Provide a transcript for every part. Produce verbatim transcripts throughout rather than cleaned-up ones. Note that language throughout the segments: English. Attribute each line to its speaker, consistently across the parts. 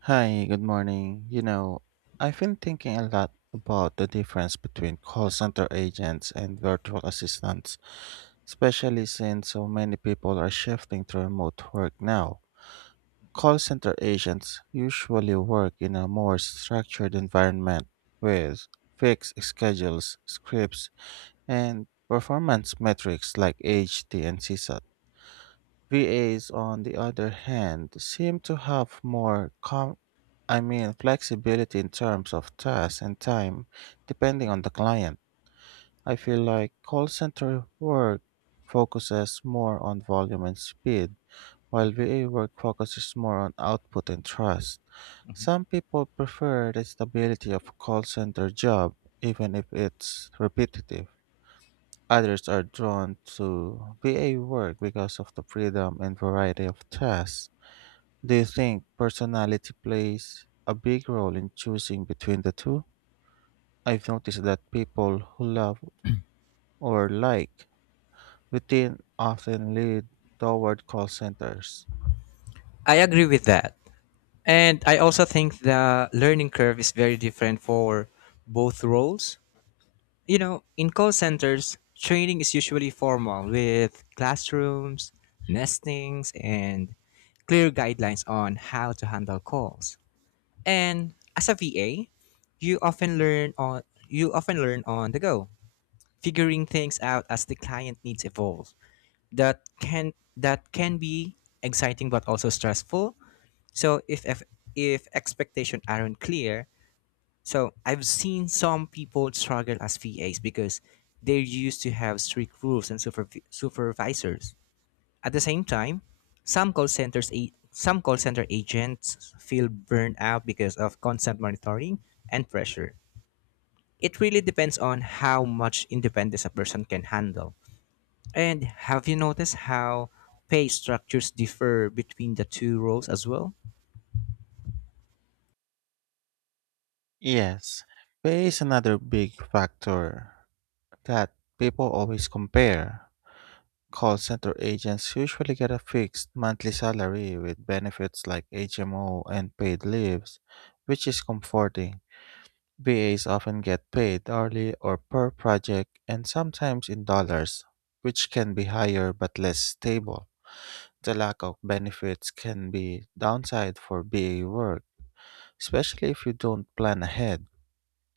Speaker 1: Hi, good morning. You know, I've been thinking a lot about the difference between call center agents and virtual assistants, especially since so many people are shifting to remote work now. Call center agents usually work in a more structured environment with fixed schedules, scripts, and performance metrics like H T and CSAT. V As, on the other hand, seem to have more com- I mean flexibility in terms of tasks and time, depending on the client. I feel like call center work focuses more on volume and speed, while V A work focuses more on output and trust.
Speaker 2: Mhm.
Speaker 1: Some people prefer the stability of a call center job, even if it's repetitive. Others are drawn to V A work because of the freedom and variety of tasks. Do you think personality plays a big role in choosing between the two? I've noticed that people who love or like routine often lead toward call centers.
Speaker 2: I agree with that. And I also think the learning curve is very different for both roles. You know, in call centers, training is usually formal with classrooms, nestings, and clear guidelines on how to handle calls. And as a V A, you often learn on you often learn on the go, figuring things out as the client needs evolve. That can that can be exciting but also stressful. So if if, if expectations aren't clear, so I've seen some people struggle as V As because they're used to have strict rules and supervi- supervisors. At the same time, some call centers a- some call center agents feel burned out because of constant monitoring and pressure. It really depends on how much independence a person can handle. And have you noticed how pay structures differ between the two roles as well?
Speaker 1: Yes, pay is another big factor that people always compare. Call center agents usually get a fixed monthly salary with benefits like H M O and paid leaves, which is comforting. V As often get paid hourly or per project and sometimes in dollars, which can be higher but less stable. The lack of benefits can be downside for B A work, especially if you don't plan ahead.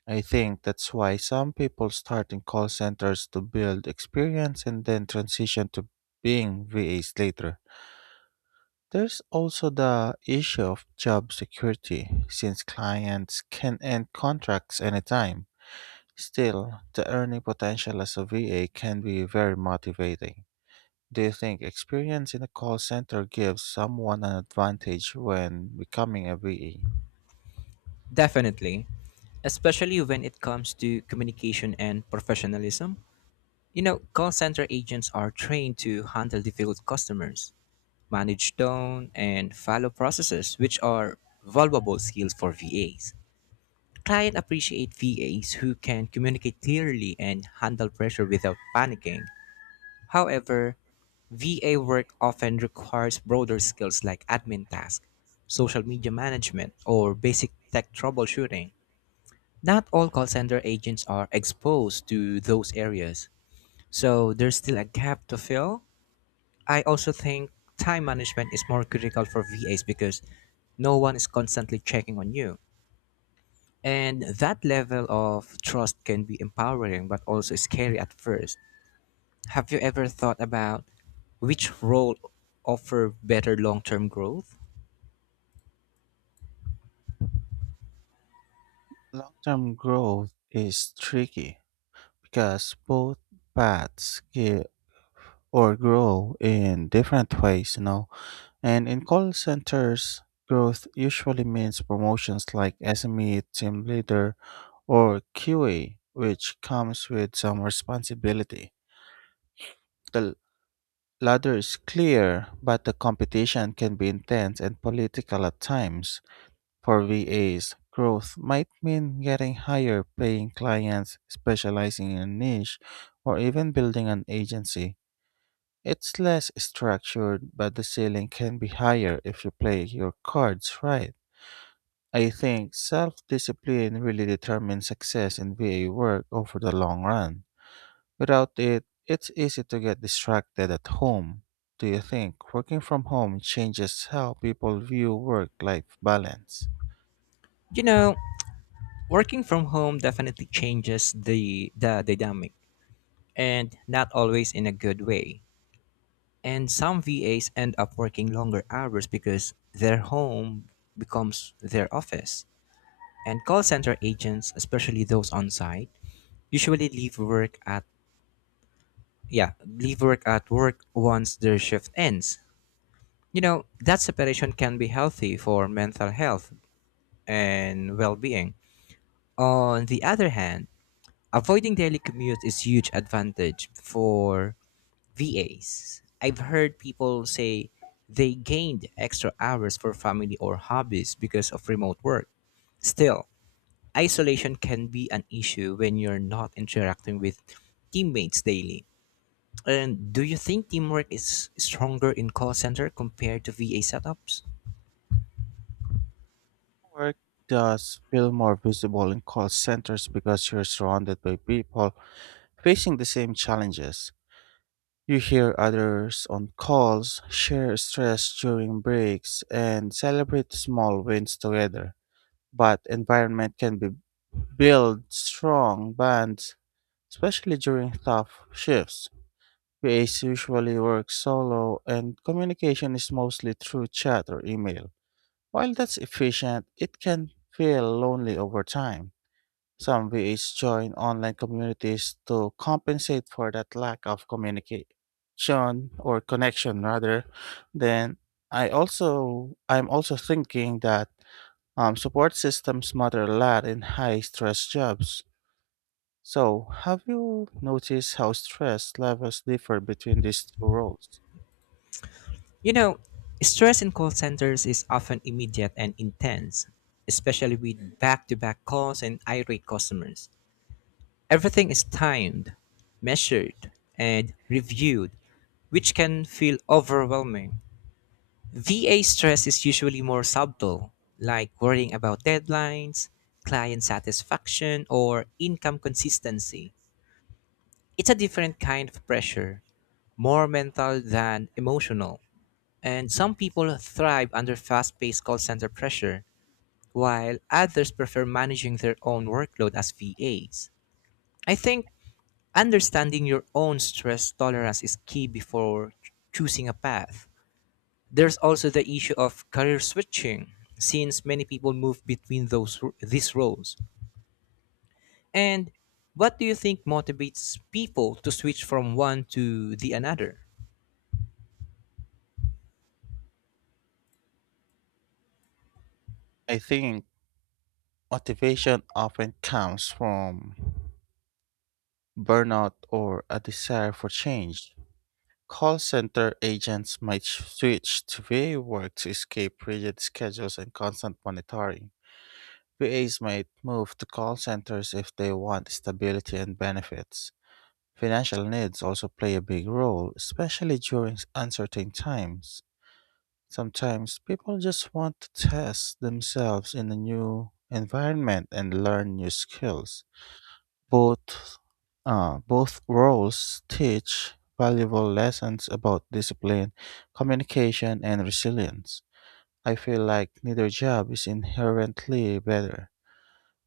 Speaker 1: I think that's why some people start in call centers to build experience and then transition to being V As later. There's also the issue of job security, since clients can end contracts anytime. Still, the earning potential as a V A can be very motivating. Do you think experience in a call center gives someone an advantage when becoming a V A?
Speaker 2: Definitely, especially when it comes to communication and professionalism. You know, call center agents are trained to handle difficult customers, manage tone, and follow processes, which are valuable skills for V As. Clients appreciate V As who can communicate clearly and handle pressure without panicking. However, V A work often requires broader skills like admin tasks, social media management, or basic tech troubleshooting. Not all call center agents are exposed to those areas, so there's still a gap to fill. I also think time management is more critical for V As because no one is constantly checking on you. And that level of trust can be empowering but also scary at first. Have you ever thought about which role offer better long-term growth?
Speaker 1: Long term growth is tricky because both paths give or grow in different ways, you know. And in call centers, growth usually means promotions like S M E, team leader, or Q A, which comes with some responsibility. The ladder is clear, but the competition can be intense and political at times. For V As, growth might mean getting higher paying clients, specializing in a niche, or even building an agency. It's less structured, but the ceiling can be higher if you play your cards right. I think self discipline really determines success in V A work over the long run. Without it, it's easy to get distracted at home. Do you think working from home changes how people view work life balance?
Speaker 2: You know, working from home definitely changes the the dynamic, and not always in a good way. And some V As end up working longer hours because their home becomes their office. And call center agents, especially those on site, usually leave work at, yeah, leave work at work once their shift ends. You know, that separation can be healthy for mental health and well-being. On the other hand, avoiding daily commute is huge advantage for V As. I've heard people say they gained extra hours for family or hobbies because of remote work. Still, isolation can be an issue when you're not interacting with teammates daily. And do you think teamwork is stronger in call center compared to V A setups?
Speaker 1: Work does feel more visible in call centers because you're surrounded by people facing the same challenges. You hear others on calls, share stress during breaks, and celebrate small wins together. But environment can be build strong bonds, especially during tough shifts. V As usually work solo, and communication is mostly through chat or email. While that's efficient, it can feel lonely over time. Some V As join online communities to compensate for that lack of communication or connection, rather. Then I also I'm also thinking that um, support systems matter a lot in high stress jobs. So, have you noticed how stress levels differ between these two roles?
Speaker 2: You know, stress in call centers is often immediate and intense, especially with back-to-back calls and irate customers. Everything is timed, measured, and reviewed, which can feel overwhelming. V A stress is usually more subtle, like worrying about deadlines, client satisfaction, or income consistency. It's a different kind of pressure, more mental than emotional. And some people thrive under fast paced call center pressure, while others prefer managing their own workload as V As. I think understanding your own stress tolerance is key before ch- choosing a path. There's also the issue of career switching, since many people move between those these roles. And what do you think motivates people to switch from one to the another?
Speaker 1: I think motivation often comes from burnout or a desire for change. Call center agents might sh- switch to V A work to escape rigid schedules and constant monitoring. V As might move to call centers if they want stability and benefits. Financial needs also play a big role, especially during s- uncertain times. Sometimes people just want to test themselves in a new environment and learn new skills. Both uh, both roles teach valuable lessons about discipline, communication, and resilience. I feel like neither job is inherently better.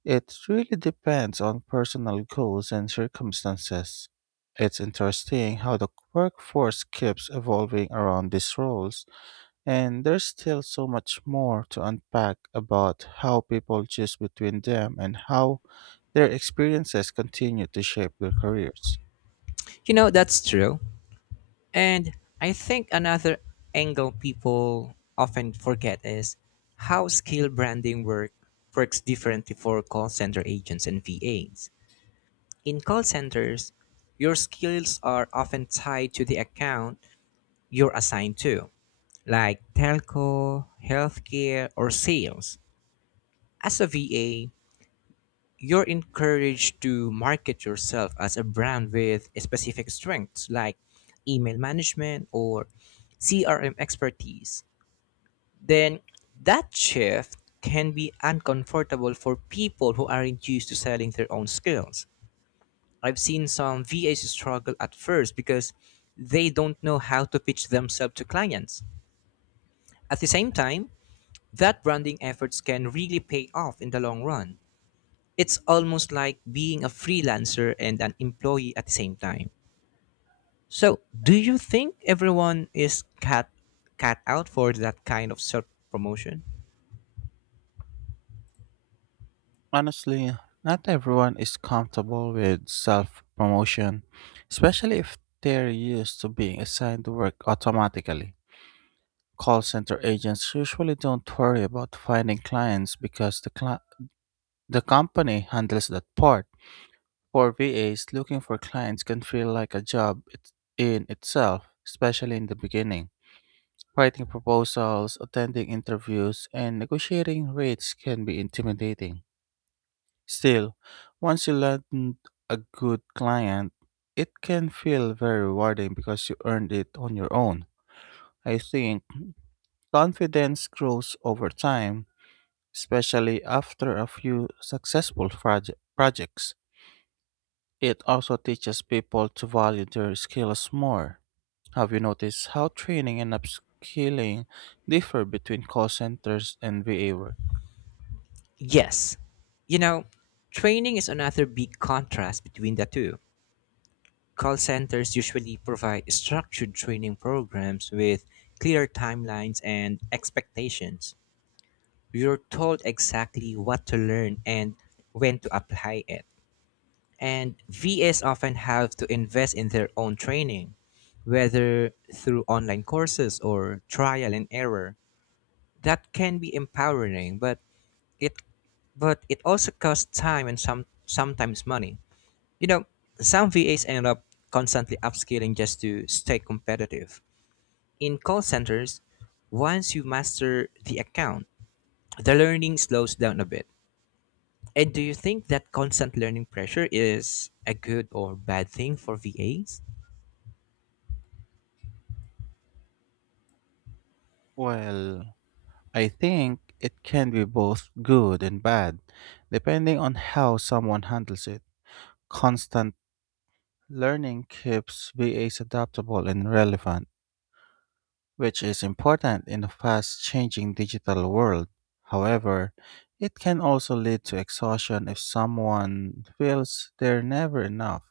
Speaker 1: It really depends on personal goals and circumstances. It's interesting how the workforce keeps evolving around these roles, and there's still so much more to unpack about how people choose between them and how their experiences continue to shape their careers.
Speaker 2: You know, that's true. And I think another angle people often forget is how skill branding work works differently for call center agents and V As. In call centers, your skills are often tied to the account you're assigned to, like telco, healthcare, or sales. As a V A, you're encouraged to market yourself as a brand with specific strengths like email management or C R M expertise. Then that shift can be uncomfortable for people who aren't used to selling their own skills. I've seen some V As struggle at first because they don't know how to pitch themselves to clients. At the same time, that branding efforts can really pay off in the long run. It's almost like being a freelancer and an employee at the same time. So, do you think everyone is cat cat out for that kind of self promotion?
Speaker 1: Honestly, not everyone is comfortable with self promotion, especially if they're used to being assigned to work automatically. Call center agents usually don't worry about finding clients because the, cli- the company handles that part. For V As, looking for clients can feel like a job it- in itself, especially in the beginning. Writing proposals, attending interviews, and negotiating rates can be intimidating. Still, once you land a good client, it can feel very rewarding because you earned it on your own. I think confidence grows over time, especially after a few successful proje- projects. It also teaches people to value their skills more. Have you noticed how training and upskilling differ between call centers and V A work?
Speaker 2: Yes. You know, training is another big contrast between the two. Call centers usually provide structured training programs with clear timelines and expectations. You're told exactly what to learn and when to apply it. And V As often have to invest in their own training, whether through online courses or trial and error. That can be empowering, but it but it also costs time and some sometimes money. You know, some V As end up constantly upscaling just to stay competitive. In call centers, once you master the account, the learning slows down a bit. And do you think that constant learning pressure is a good or bad thing for V As?
Speaker 1: Well, I think it can be both good and bad, depending on how someone handles it. Constant learning keeps V As adaptable and relevant, which is important in a fast changing digital world. However, it can also lead to exhaustion if someone feels they're never enough.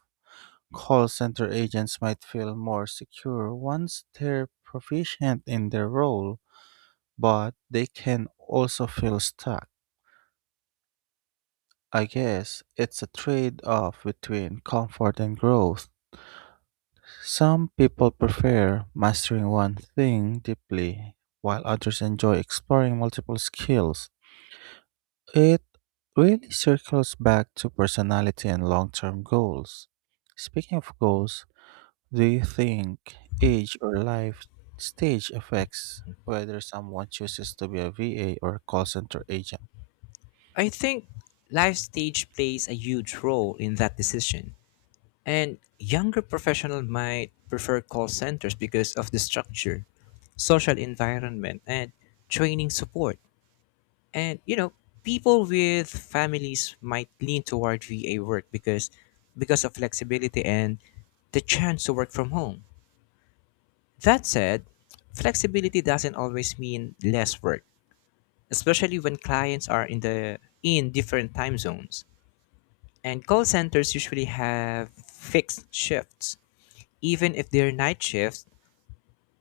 Speaker 1: Call center agents might feel more secure once they're proficient in their role, but they can also feel stuck. I guess it's a trade off between comfort and growth. Some people prefer mastering one thing deeply, while others enjoy exploring multiple skills. It really circles back to personality and long term goals. Speaking of goals, do you think age or life stage affects whether someone chooses to be a V A or call center agent?
Speaker 2: I think life stage plays a huge role in that decision. And younger professionals might prefer call centers because of the structure, social environment, and training support. And you know, people with families might lean toward V A work because because of flexibility and the chance to work from home. That said, flexibility doesn't always mean less work, especially when clients are in the in different time zones. And call centers usually have fixed shifts, even if they're night shifts,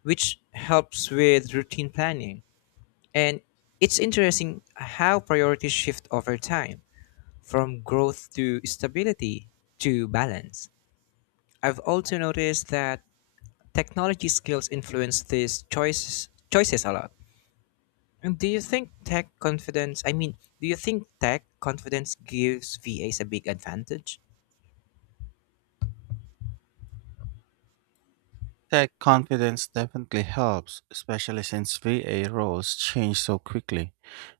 Speaker 2: which helps with routine planning. And it's interesting how priorities shift over time, from growth to stability to balance. I've also noticed that technology skills influence these choices choices a lot. And do you think tech confidence I mean, do you think tech confidence gives V As a big advantage?
Speaker 1: Tech confidence definitely helps, especially since V A roles change so quickly.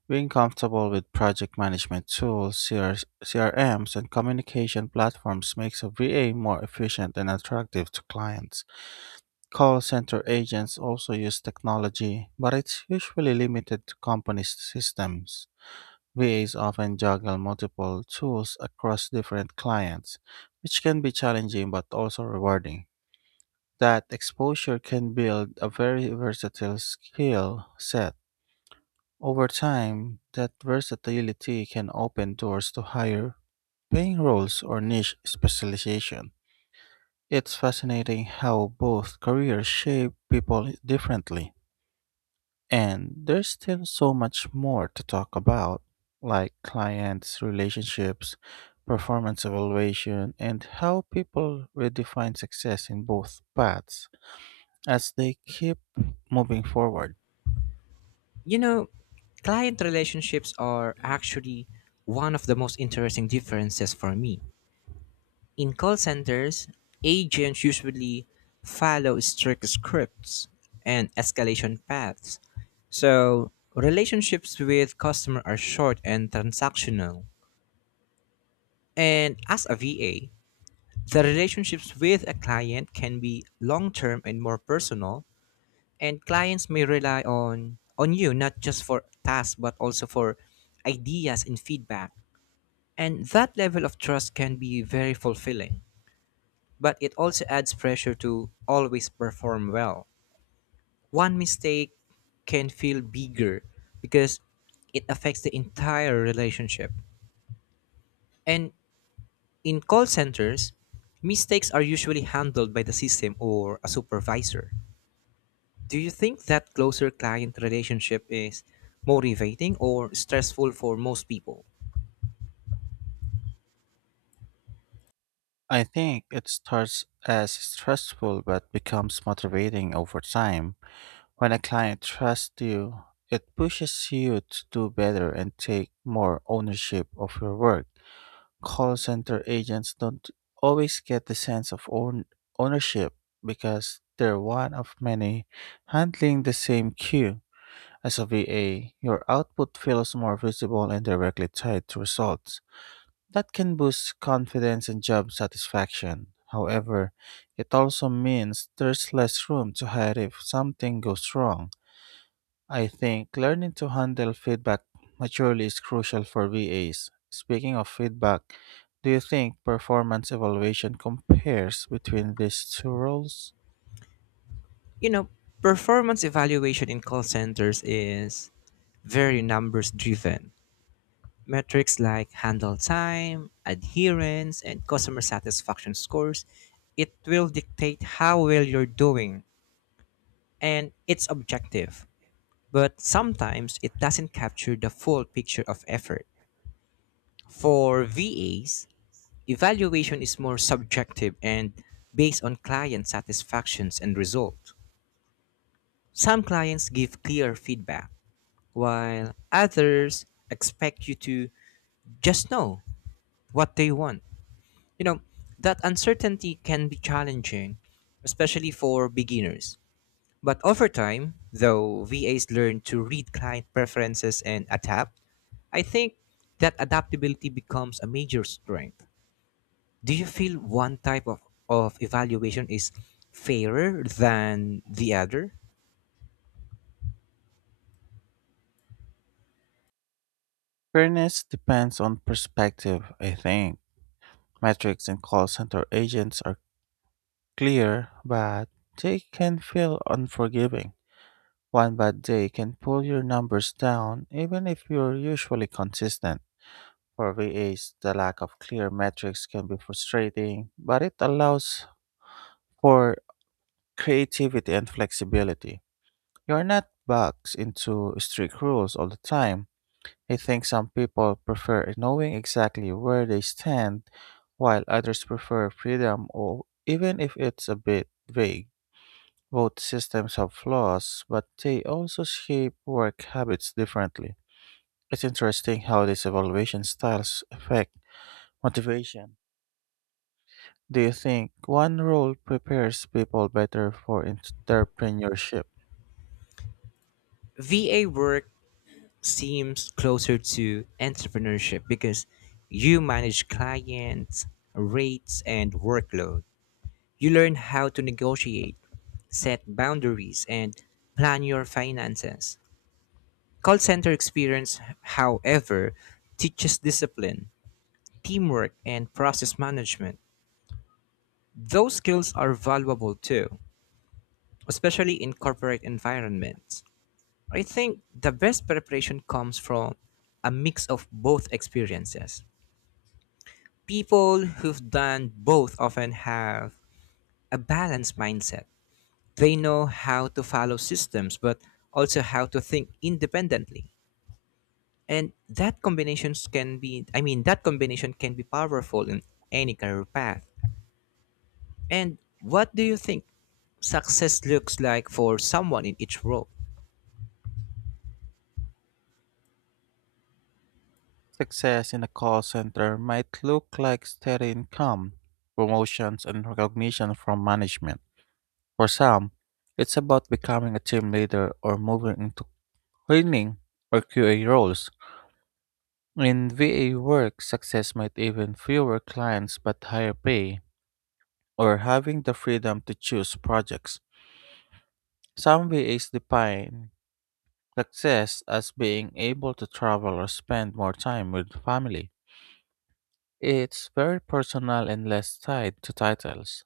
Speaker 1: Being comfortable with project management tools, C Rs C R Ms, and communication platforms makes a V A more efficient and attractive to clients. Call center agents also use technology, but it's usually limited to company systems. V As often juggle multiple tools across different clients, which can be challenging but also rewarding. That exposure can build a very versatile skill set. Over time, that versatility can open doors to higher paying roles or niche specialization. It's fascinating how both careers shape people differently. And there's still so much more to talk about, like clients, relationships, performance evaluation, and how people redefine success in both paths as they keep moving forward.
Speaker 2: You know, client relationships are actually one of the most interesting differences for me. In call centers, agents usually follow strict scripts and escalation paths. So, relationships with customer are short and transactional. And as a V A, the relationships with a client can be long-term and more personal, and clients may rely on on you not just for tasks but also for ideas and feedback. And that level of trust can be very fulfilling, but it also adds pressure to always perform well. One mistake can feel bigger because it affects the entire relationship. And in call centers, mistakes are usually handled by the system or a supervisor. Do you think that closer client relationship is motivating or stressful for most people?
Speaker 1: I think it starts as stressful but becomes motivating over time. When a client trusts you, it pushes you to do better and take more ownership of your work. Call center agents don't always get the sense of own ownership because they're one of many handling the same queue. As a V A, your output feels more visible and directly tied to results. That can boost confidence and job satisfaction. However, it also means there's less room to hide if something goes wrong. I think learning to handle feedback maturely is crucial for V As. Speaking of feedback, do you think performance evaluation compares between these two roles?
Speaker 2: You know, performance evaluation in call centers is very numbers driven. Metrics like handle time, adherence, and customer satisfaction scores, it will dictate how well you're doing, and it's objective. But sometimes it doesn't capture the full picture of effort. For V As, evaluation is more subjective and based on client satisfactions and result. Some clients give clear feedback, while others expect you to just know what they want. You know, that uncertainty can be challenging, especially for beginners. But over time, though, V As learn to read client preferences and adapt. I think that adaptability becomes a major strength. Do you feel one type of, of evaluation is fairer than the other?
Speaker 1: Fairness depends on perspective, I think. Metrics in call center agents are clear, but they can feel unforgiving. One bad day can pull your numbers down, even if you're usually consistent. For V As, the lack of clear metrics can be frustrating, but it allows for creativity and flexibility. You're not boxed into strict rules all the time. I think some people prefer knowing exactly where they stand, while others prefer freedom, or even if it's a bit vague. Both systems have flaws, but they also shape work habits differently. It's interesting how these evaluation styles affect motivation. Do you think one role prepares people better for entrepreneurship?
Speaker 2: V A work seems closer to entrepreneurship because you manage clients, rates, and workload. You learn how to negotiate, set boundaries, and plan your finances. Call center experience, however, teaches discipline, teamwork, and process management. Those skills are valuable too, especially in corporate environments. I think the best preparation comes from a mix of both experiences. People who've done both often have a balanced mindset. They know how to follow systems, but also how to think independently. And that combinations can be, I mean, that combination can be powerful in any career path. And what do you think success looks like for someone in each role?
Speaker 1: Success in a call center might look like steady income, promotions, and recognition from management. For some, it's about becoming a team leader or moving into training or Q A roles. In V A work, success might even fewer clients but higher pay or having the freedom to choose projects. Some V As define success as being able to travel or spend more time with family. It's very personal and less tied to titles.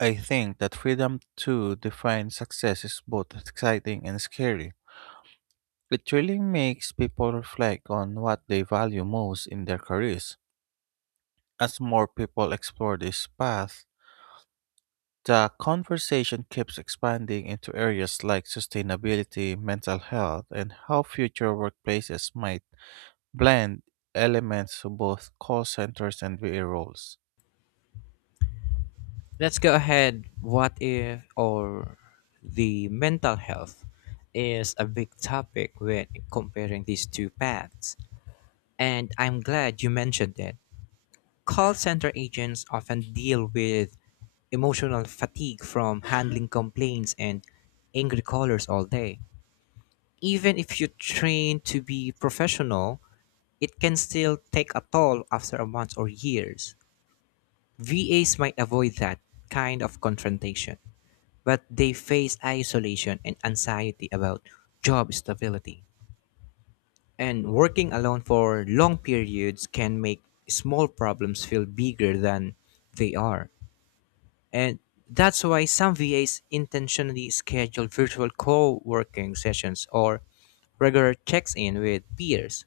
Speaker 1: I think that freedom to define success is both exciting and scary. It really makes people reflect on what they value most in their careers. As more people explore this path, the conversation keeps expanding into areas like sustainability, mental health, and how future workplaces might blend elements of both call centers and V A roles.
Speaker 2: Let's go ahead. What if, or The mental health is a big topic when comparing these two paths. And I'm glad you mentioned it. Call center agents often deal with emotional fatigue from handling complaints and angry callers all day. Even if you train to be professional, it can still take a toll after a month or years. V As might avoid that kind of confrontation, but they face isolation and anxiety about job stability. And working alone for long periods can make small problems feel bigger than they are. And that's why some V As intentionally schedule virtual co working sessions or regular checks in with peers.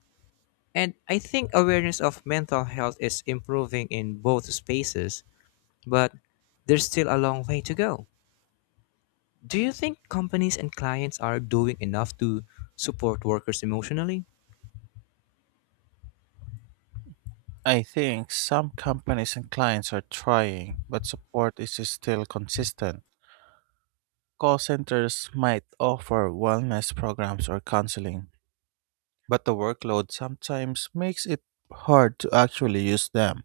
Speaker 2: And I think awareness of mental health is improving in both spaces, but there's still a long way to go. Do you think companies and clients are doing enough to support workers emotionally?
Speaker 1: I think some companies and clients are trying, but support is still consistent. Call centers might offer wellness programs or counseling, but the workload sometimes makes it hard to actually use them.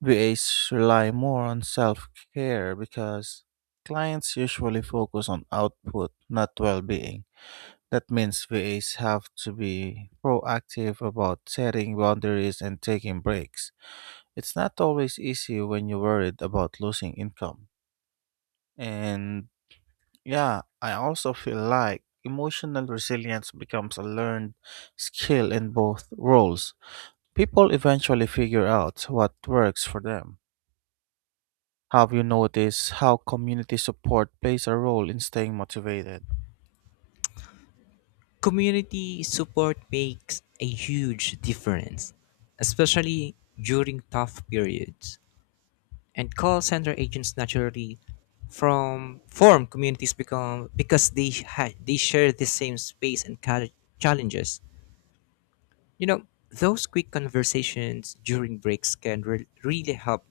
Speaker 1: V As rely more on self care because clients usually focus on output, not well being. That means V As have to be proactive about setting boundaries and taking breaks. It's not always easy when you're worried about losing income. And yeah, I also feel like emotional resilience becomes a learned skill in both roles. People eventually figure out what works for them. Have you noticed how community support plays a role in staying motivated?
Speaker 2: Community support makes a huge difference, especially during tough periods. And call center agents naturally from form communities become because they ha- they share the same space and cal- challenges. You know, those quick conversations during breaks can re- really help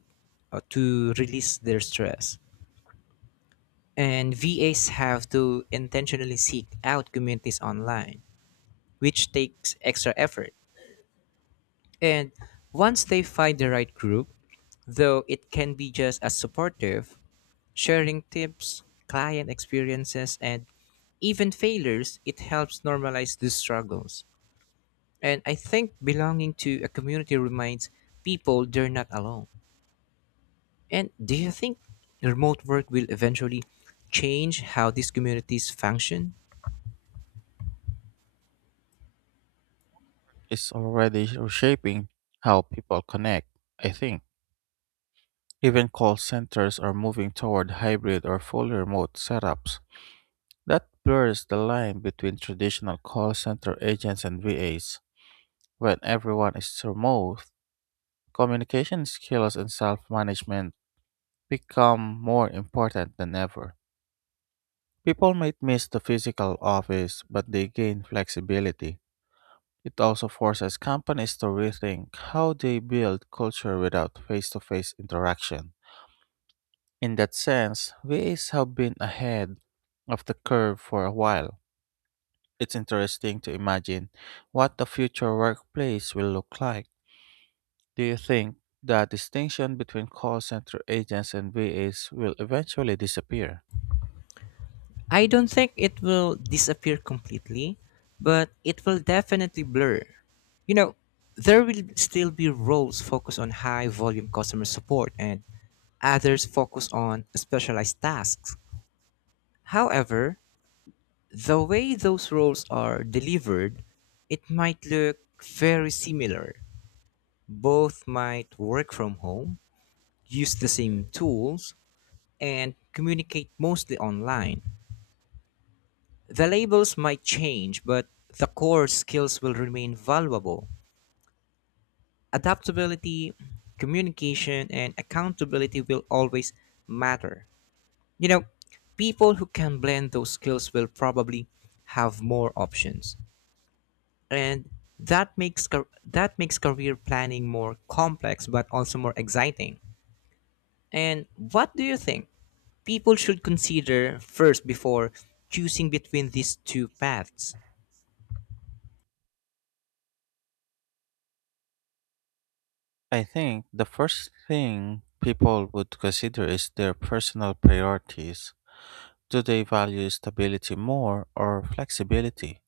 Speaker 2: uh, to release their stress. And V As have to intentionally seek out communities online, which takes extra effort. And once they find the right group, though, it can be just as supportive. Sharing tips, client experiences, and even failures, it helps normalize these struggles. And I think belonging to a community reminds people they're not alone. And do you think remote work will eventually change how these communities function?
Speaker 1: It's already reshaping how people connect, I think. Even call centers are moving toward hybrid or fully remote setups. That blurs the line between traditional call center agents and V As. When everyone is remote, communication skills and self management become more important than ever. People might miss the physical office, but they gain flexibility. It also forces companies to rethink how they build culture without face to face interaction. In that sense, V As have been ahead of the curve for a while. It's interesting to imagine what the future workplace will look like. Do you think the distinction between call center agents and V As will eventually disappear?
Speaker 2: I don't think it will disappear completely, but it will definitely blur. You know, there will still be roles focused on high volume customer support and others focused on specialized tasks. However, the way those roles are delivered, it might look very similar. Both might work from home, use the same tools, and communicate mostly online. The labels might change, but the core skills will remain valuable. Adaptability, communication, and accountability will always matter. You know, people who can blend those skills will probably have more options. And that makes car- that makes career planning more complex but also more exciting. And what do you think people should consider first before choosing between these two paths?
Speaker 1: I think the first thing people would consider is their personal priorities. Do they value stability more or flexibility?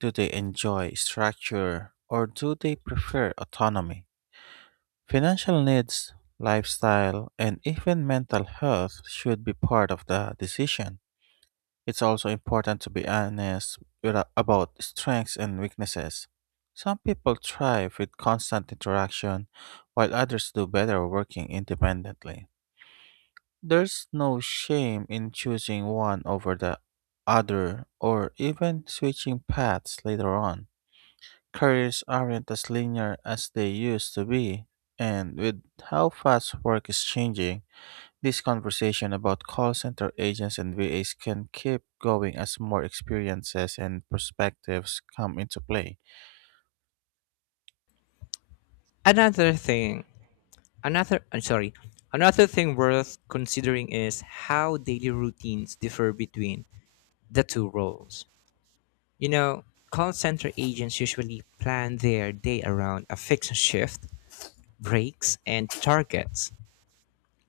Speaker 1: Do they enjoy structure or do they prefer autonomy? Financial needs, lifestyle, and even mental health should be part of the decision. It's also important to be honest with- about strengths and weaknesses. Some people thrive with constant interaction, while others do better working independently. There's no shame in choosing one over the other or even switching paths later on. Careers aren't as linear as they used to be, and with how fast work is changing, this conversation about call center agents and V As can keep going as more experiences and perspectives come into play.
Speaker 2: Another thing, Another, I'm sorry, Another thing worth considering is how daily routines differ between the two roles. You know, call center agents usually plan their day around a fixed shift, breaks, and targets.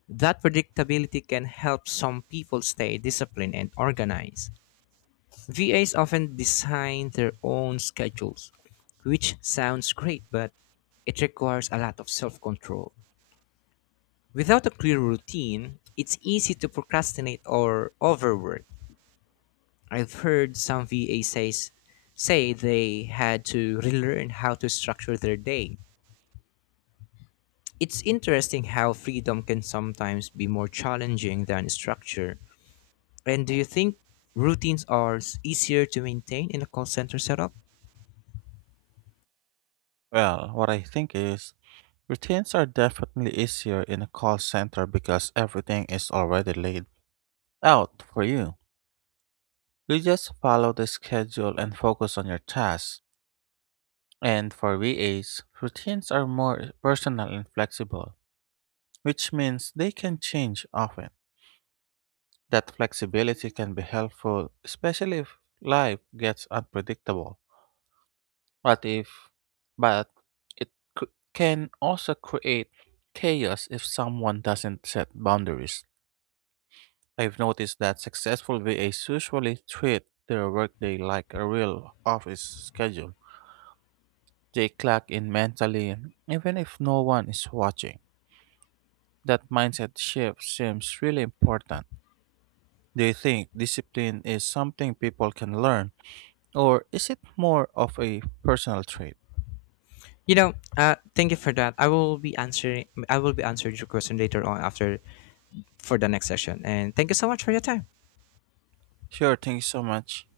Speaker 2: That predictability can help some people stay disciplined and organized. V As often design their own schedules, which sounds great, but it requires a lot of self control. Without a clear routine, it's easy to procrastinate or overwork. I've heard some V A says say they had to relearn how to structure their day. It's interesting how freedom can sometimes be more challenging than structure. And do you think routines are s- easier to maintain in a call center setup?
Speaker 1: Well, what I think is routines are definitely easier in a call center because everything is already laid out for you. You just follow the schedule and focus on your tasks. And for V As, routines are more personal and flexible, which means they can change often. That flexibility can be helpful, especially if life gets unpredictable. But if, but it c- can also create chaos if someone doesn't set boundaries. I've noticed that successful V As usually treat their workday like a real office schedule. They clock in mentally, even if no one is watching. That mindset shift seems really important. Do you think discipline is something people can learn, or is it more of a personal trait?
Speaker 2: You know, uh, thank you for that. I will be answering. I will be answering your question later on after for the next session. And thank you so much for your time.
Speaker 1: Sure, thank you so much.